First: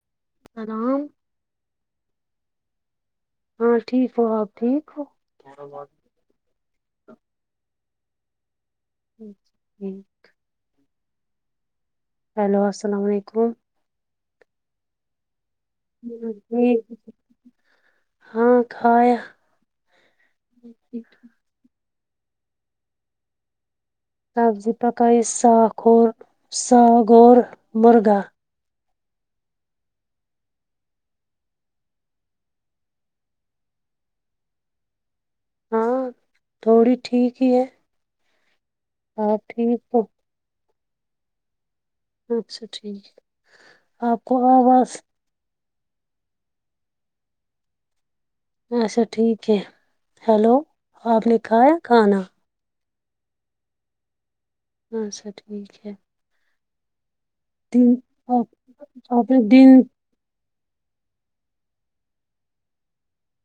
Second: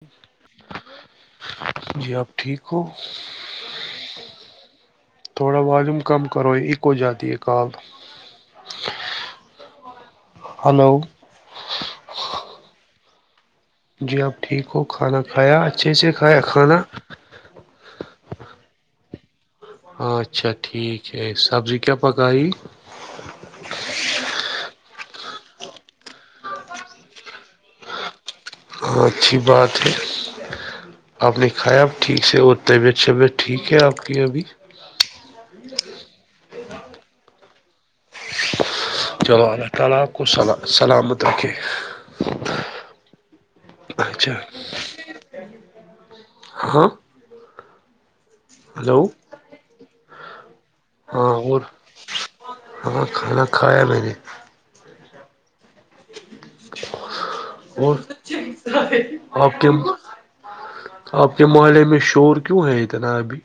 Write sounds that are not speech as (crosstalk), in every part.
جی hello, جی آپ ٹھیک ہو? ہاں ٹھیک ہو آپ ٹھیک ہو- تھوڑا والیوم کم کرو یہ اکو جاتی اقاد- (unintelligible) ہلو، ہلو، السلام علیکم- جی آپ ٹھیک ہو کھانا کھایا اچھے سے کھایا جی کھانا- ہاں کھایا اچھا ٹھیک ہے سبزی کیا پکائی? سبزی پکایی ساخ اور ساگ اور مرغا ہاں اچھی بات ہے آپ نے کھایا اب ٹھیک سے اور طبیعت شبیعت ٹھیک ہے آپ کی ابھی ہاں تھوڑی ٹھیک ہی ہے چلو آپ الله ٹھیک تعال ہو آپ کو سلا سلامت رکھے اچھا ٹھیک ہے آپ اچھا کو آواز ہاں ہاں (inaudible) اچھا ہلو ٹھیک ہے ہلو ہاں اور ہاں کھانا کھایا میں نے اچھا ٹھیک ہے دن اور آپ نے آپ کے دن آپ کے محلے میں شور کیوں ہے اتنا ابھی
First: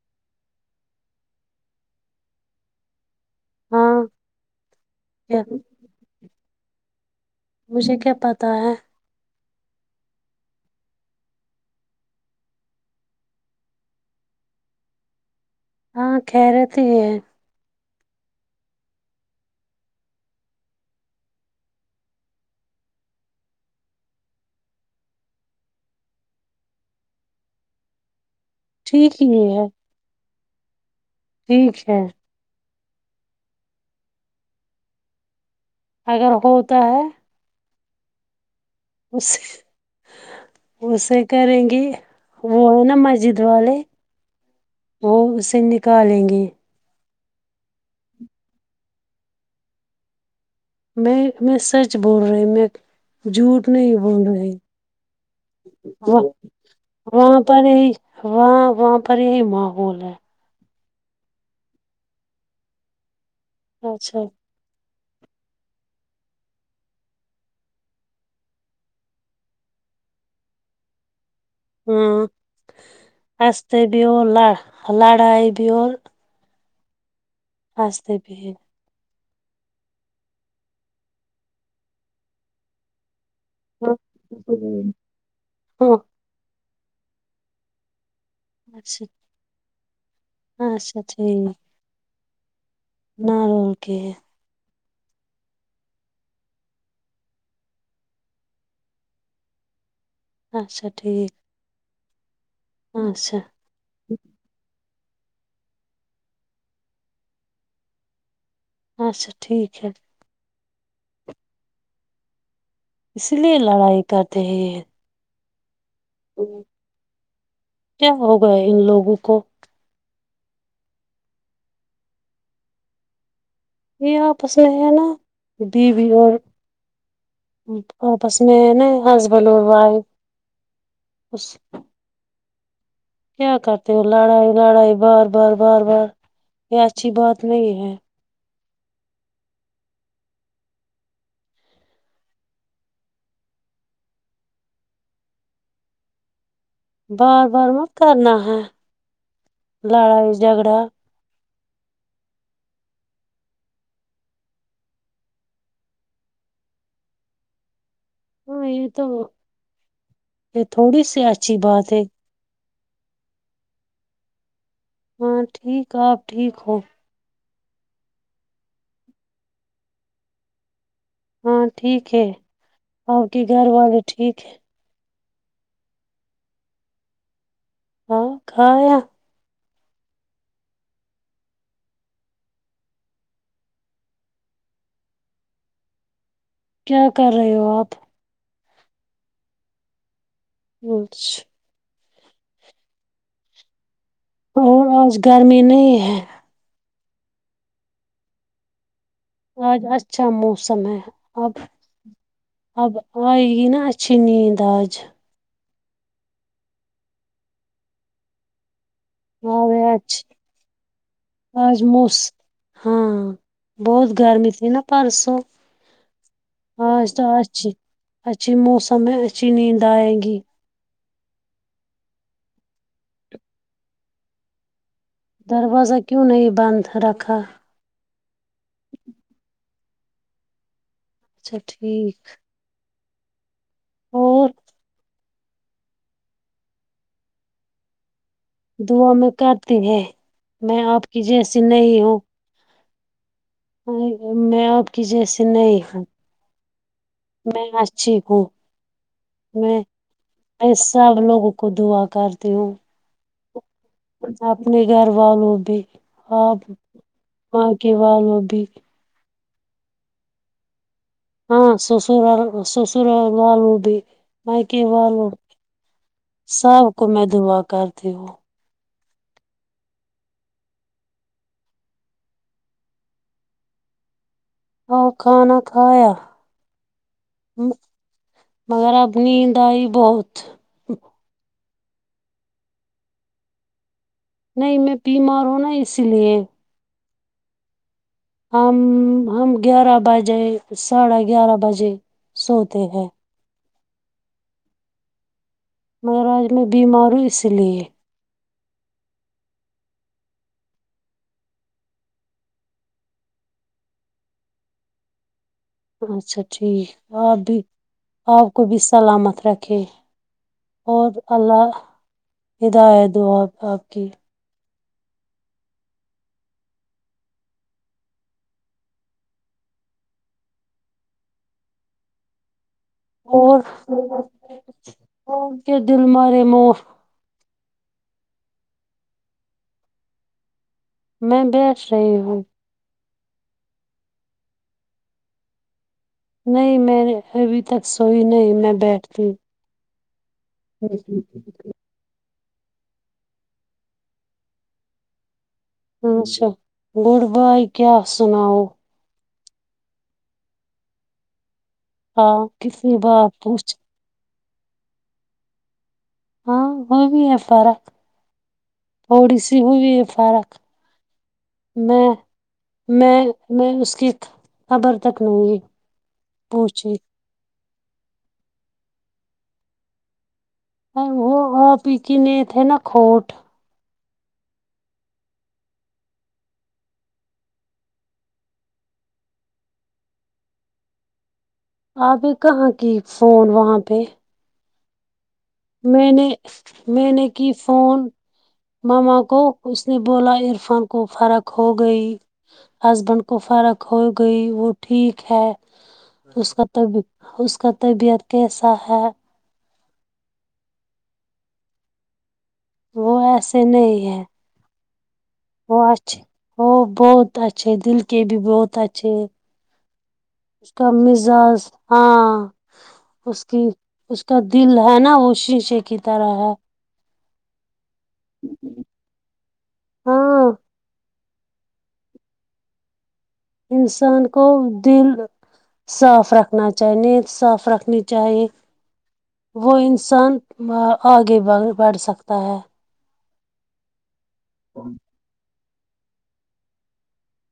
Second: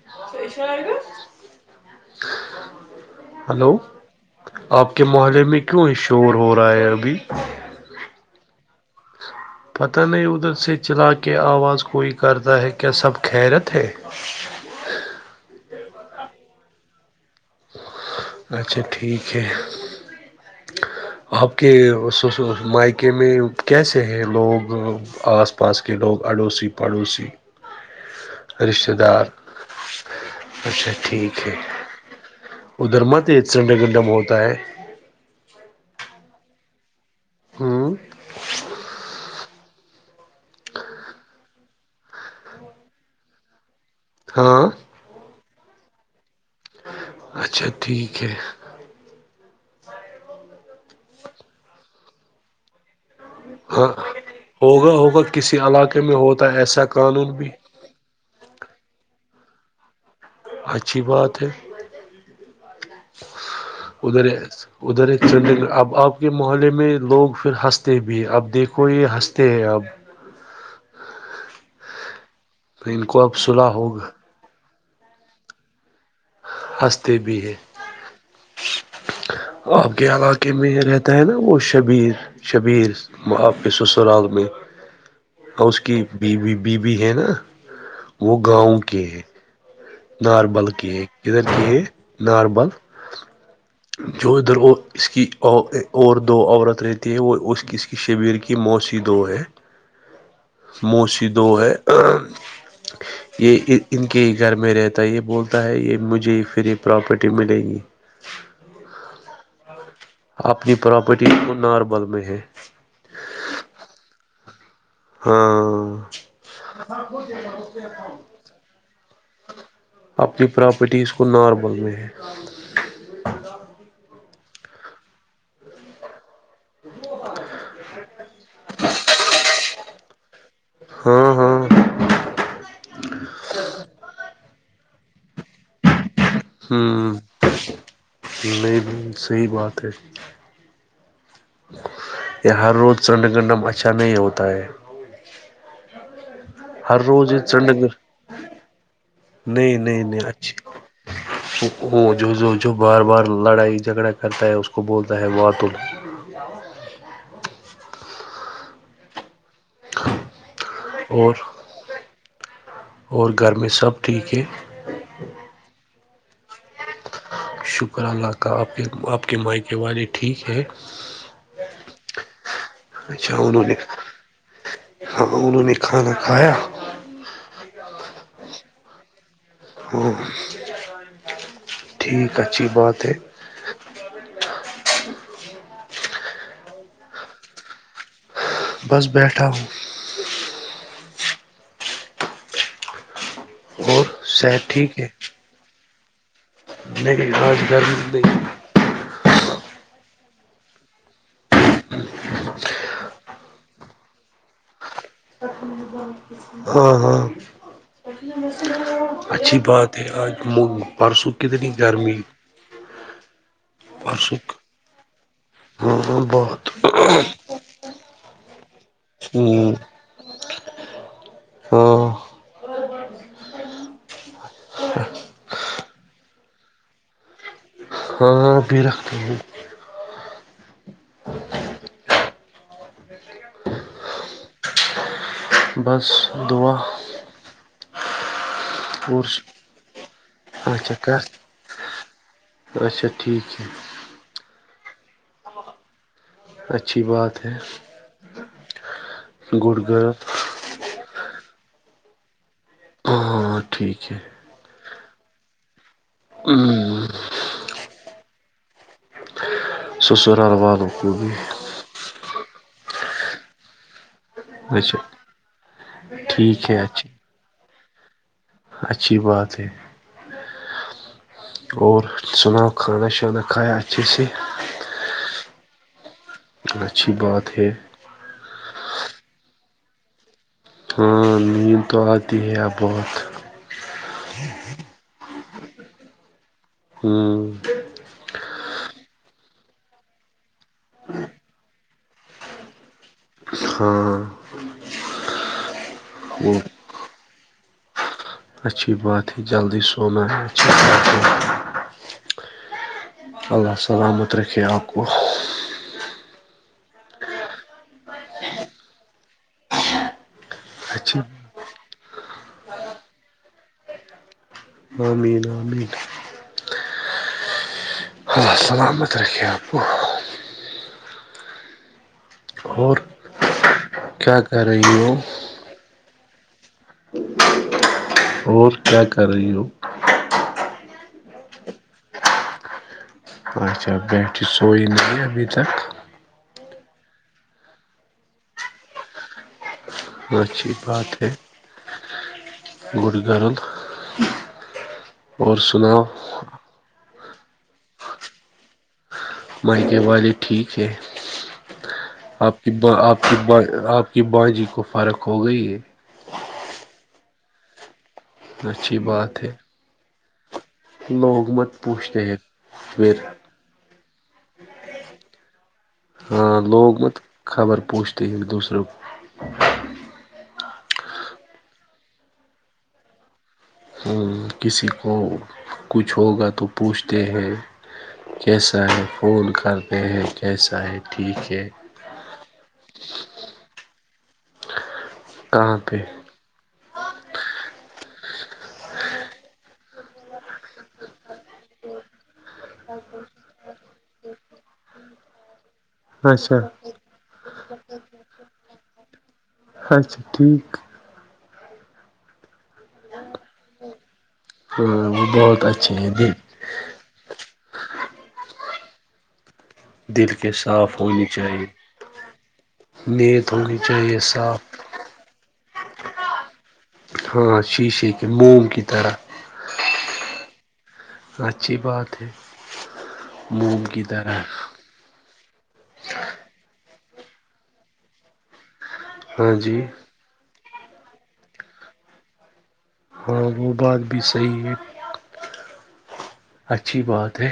(inaudible) (inaudible) ہلو ہاں آپ کے محلے کیا- میں کیوں یہ شور ہو رہا ہے ابھی مجھے کیا پتا ہے پتہ نہیں ادھر سے چلا کے آواز کوئی کرتا ہے کیا سب خیرت ہے ہاں خیریت ہی ہے اچھا ٹھیک ہے آپ کے سسر مایکے میں کیسے ہیں لوگ آس پاس کے لوگ اڑوسی پڑوسی رشتہ ٹھیک دار ہی ہے اچھا ٹھیک ٹھیک ہے ادھر مت یہ ژنڈ گنڈم ہوتا ہے اگر ہوتا ہے ہاں (inaudible) بو سے (inaudible) اسے کریں گی وہ ہے نا مسجد والے ہاں وہ اسے نکالیں گے اچھا ٹھیک ہے میں میں سچ بول رہی میں جھوٹ ہاں نہیں بول رہی ہوگا ہوگا کسی علاقے میں ہوتا ہے ایسا قانون وہاں بھی پر یہی وہاں وہاں پر یہی ماحول ہے اچھی بات ہے اچھا ادھر ہے ادھر ہے چنڈی اب آپ کے محلے میں لوگ پھر ہنستے بھی ہیں اب دیکھو یہ ہنستے ہیں اب ہوں ان کو اب صلح ہنستے بھی ہوگا اور لہ لڑائی بھی اور ہنستے بھی ہیں ہنستے بھی ہیں آپ کے علاقے میں رہتا ہے نا وہ شبیر شبیر آپ ہاں سرال میں اور اس ہاں، کی بیوی بیبی ہے نا وہ گاؤں کی اچھا ہے ناربل کی اچھا ہے کدھر ٹھیک کی ہے ناربل نارول کے ہے جو ادھر ہو اس کی ا اور دو عورت رہتی ہے وہ اس اس کی شبیر کی موسی دو ہے اچھا موسی ٹھیک دوو ہے اچھا یہ ای ان کے ہی گھر میں رہتا ہے یہ بولتا ہے یہ مجھے ہی فری پراپرٹی ملے گی اچھا ٹھیک ہے اپنی پراپرٹی ناربل میں ہے اس لیے لڑائی کرتے ہیں ہاں ہے ان لوگوں کو اپنی پراپرٹی اس کو نارمل میں ہے یہ آپس میں ہے نا بی بی اور بس میں ن ہسبینڈ اور وائف ہاں خوش ہاں کیا کرتے ہو لڑائی لڑائی بار بار بار بار یہ اچھی ہوں بات نہیں ہے نہیں صحی بات ہے یہ ہر روز چنڈ گرڈم اچھا نہیں ہوتا ہے ہر روز یہ بار بار چنڈ م گ کرنا ہے نہیں نہیں نہیں لڑائیائی اچھی جگڑا وہ جو جو بار بار لڑائی جھگڑا کرتا ہے اس کو بولتا ہے وارط ال (unintelligible) ہاں یہ تو یہ تھوڑی سی اور اچھی بات ہے اور گھر میں سب ٹھیک ہے ہاں ٹھیک آ آپ ٹھیک ہو شکر اللہ کا آپ کے آپ کے مائیکے والے ٹھیک ہے ہاں ٹھیک ہے آپ اچھا کے انہوں گھر نے والے ٹھیک ہے ہاں انہوں نے کھانا کھایا آقایا ہ ٹھیک اچھی بات ہے کیا کر رہے ہو آپ بس بیٹھا ہوں اچھ اور شت اور ٹھیک ہے آج گرمی نہیں ہے نہیں آج گھر د آج اچھا موسم ہے اب اب آئے گی نا چینی داج ہاں ہاں اچھی بات ہاں ہے اچھی آج پرسوں کتنی آج گرمی موس ہاں بہت پرسوں گرمی تھی نا پرسوں ہاں بہت آج تو اچ اچچ موسم ہے اھی ہوں نیندائگی ہاں دروازہ کیوں نہیں بند رکھا ہاں بے رکھتا ہوں اچھا ٹھیک اور بس دعا دعا اور میں کاٹتی ہے میں اچھا آپ کی کر جیسی نہیں ہوں اچھا ٹھیک ہے میں اپ کی جیسے نہیں ہے اچھی بات ہے جییک گڑگر میں سب لوگوں کو دعا کرتی ہوں ہاں ٹھیک ہے اپنے گھر والو بھی آپ ہے پارکے والو بھی سسرال والوں کو بھی ہاں سوسور سصور لالو بھی مائیک اچھا وال ٹھیک ہے سب کو اچھی میں دعا کرتی ہوں اچھی بات ہے اور سناؤ کھانا شانا کھایا اچھے سے اور کھانا کھایا اور اچھی بات ہے مگر اپبنی د آئی بہت ہاں نیند تو آتی ہے ا بہت نہیں میں بیمار ہوں نا اسی لیے ہوں ہم ہم گیارہ بجے ساڑھے گیارہ بجے سوتے ہیں ہاں مگر آج وہ میں بیمار ہوں اس لیے اچھی بات ہے جلدی سونا ہے اچھی بات ہے اللہ السلامت رکھے آکو اچھا ٹھیک آپ بھی آپ کو بھی سلامت رکھے اور اچھی اللہ ہدایت دو آ آپ کی ہاں مین ہ مین السلامت رکھ آپ اور اور کیا کر رہی ہو کے دل م رے مو اور کیا کر رہی ہو میں بیھ رہی ہوں اچھا بیٹری سو نہیں ہے ابھی تک نہیں میں نے ابھی تک سوئی نہیں میں بیٹھتی اچھی بات ہے ہوں گڑ گرل اور سنا اچھا گڈ بائے کیا سناؤو مائکے والے ٹھیک ہے ہاں آپ کی کتنی آپ بار کی ب پوچھ آپ کہ بانجی کو فرق ہو گئی ہے ہاں ہو بھی ہے فرق اچھی تھوڑی بات ہے سی ہو بھی ہے فرق لوگ مت میں پونچتے ہیں میں پھر میں اس کی خبر تک لوں گی ہاں لوگ مت خبر پوچتے ہی دوسروں وہ آ پییکنے تھے نا کوٹ کو کسی کو کچھ ہوگا تو پوچھتے ہیں کیسا ہے فون کر رہے ہیں کیسا ہے ٹھیک ہے آپ کہاں کی فون وہاں پہ کہاں پہ میں نے میں نے کی فون ماما کو اس نے بولا عرفان کو فرق ہو گئی ہسبینڈ کو فرق ہو گئی وہ ٹھیک ہے اچھا اس کا طبیعت کیسا ہے اچھا ٹھیک وہ ایسے نہیں ہے وہ بہت اچھے ہیں دن وہ بہت اچھے دل کے بھی بہت اچھے دل کے اس کا صاف ہونی مزاز چاہیے ہاں اس نیت کی ہونی چاہیے اس کا صاف دل ہے نا وہ شیشے کی طرح ہے ہاں شیشے کے موم کی طرح ہاں اچھی بات ہے موم کی انسان طرح کو دل صاف رکھنا چاہیے نیت صاف رکھنی چاہیے ہاں وہ جی انسان آگے بڑھ سکتا ہے ہاں وہ بات بھی صحیح ہے اچھی بات ہے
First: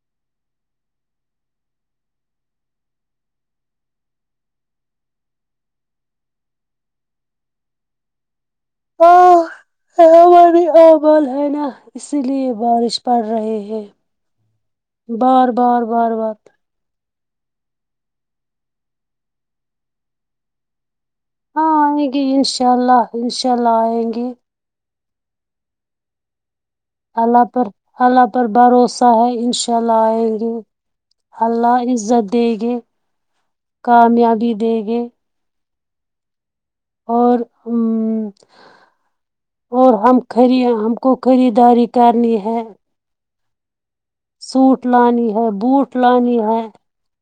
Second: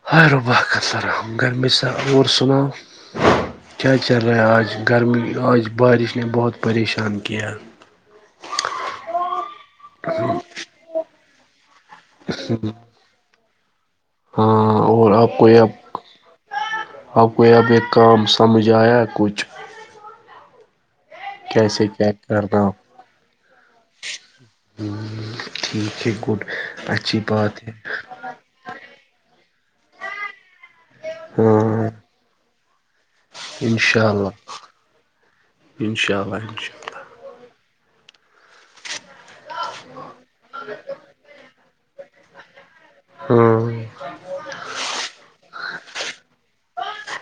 (inaudible) کیا چل رہا ہے آج گرمی آج بارش نے بہت پریشان کیا ہاں ہمارے ہی اعمال ہے نا اسی لیے بارش پڑھ رہے ہیں ہاں اور آپ کواپ بار اپ کو یہ اب کام سمجھ ایا ہے کچھ ہاں کیسے آئیں کیا گے کرنا انشاء اللہ انشاء اللہ آئیں گی ٹھیک ہے گڈ اچھی اللہ بات پر ہے اللہ پر بھروسہ ہے ان شاء اللہ آئیں گے ہاں اللہ عزت دے گے کامیابی دے گے ان شاء اللہ ان شالہ اور اور ہم ک ہم کو خریداری کرنی ہے ھم سوٹ لانی ہے بوٹ لانی ہے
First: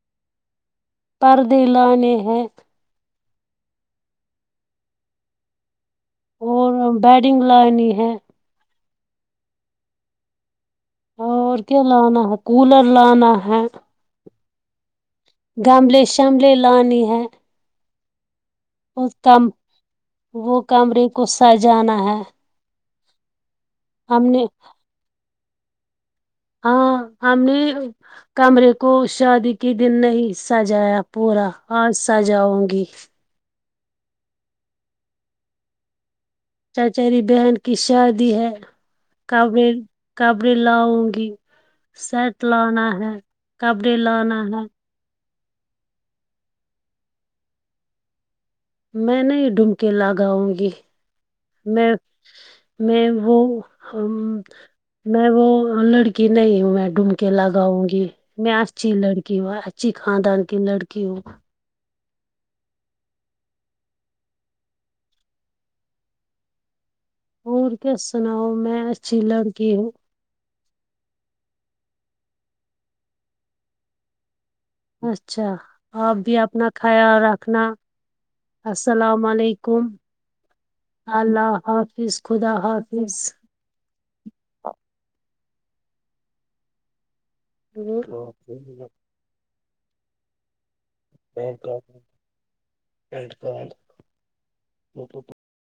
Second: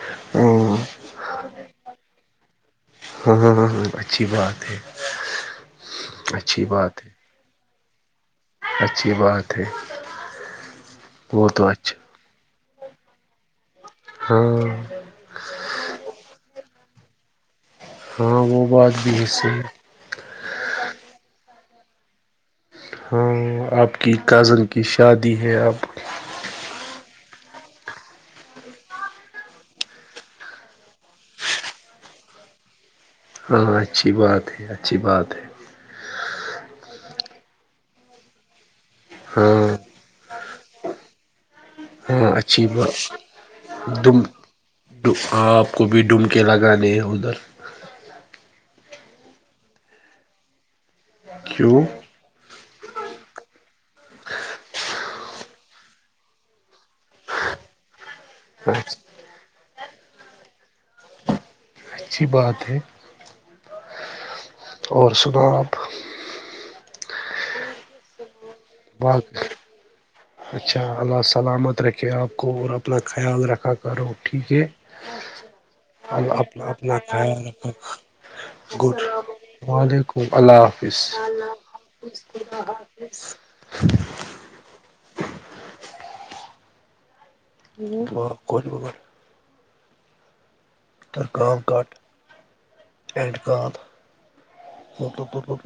(inaudible) پردے لانے ہیں ہاں ہاں ہاں اچھی بات ہے اچھی بات اور بیڈنگ لانی ہے اچھی بات ہے وہ اور تو کیا اچھا لانا ہے کولر لانا ہے ہاں گملے شملے لانی ہے ہاں وہ بات وہ بھی ہے کم صحیح وہ کمرے کو سجانا ہے ہاں آپ کی ہم نے کزن کی شادی ہے آب ہاں ہم نے کمرے کو شادی کے دن نہیں سجایا پورا آج سجاؤں گی ہاں اچھی بات ہے اچھی بات ہے چچری بہن کی شادی ہے ہاں کبڑے کبڑے لاؤ گی ہاں سیٹ اچھی لانا بات ہے کپڑے دم لانا ہے آپ کو بھی ڈومکے لگانے ہیں ادھر میں نہیں ڈومکے لاگاؤں گی کیوں میں میں وہ میں وہ لڑکی نہیں ہوں میں ڈومکے لگاؤں گی میں اچھی لڑکی ہوں اچھی خاندان کی لڑکی ہوں اچھی بات ہے اور شبپ اور کیا سناؤ میں اچھی بات لڑکی ہ اچھا اللہ سلامت رکھے آپ کو اور اپنا خیال رکھا کرو ٹھیک ہے اچھا ا بھی اپنا خیال رکھنا گڈ السلام علیکم وعلیکم اللہ حافظ اللہ حافظ خدا حافظ (unintelligible) کوول گ کوول ت کا کٹ اینڈ کاند ہو لگ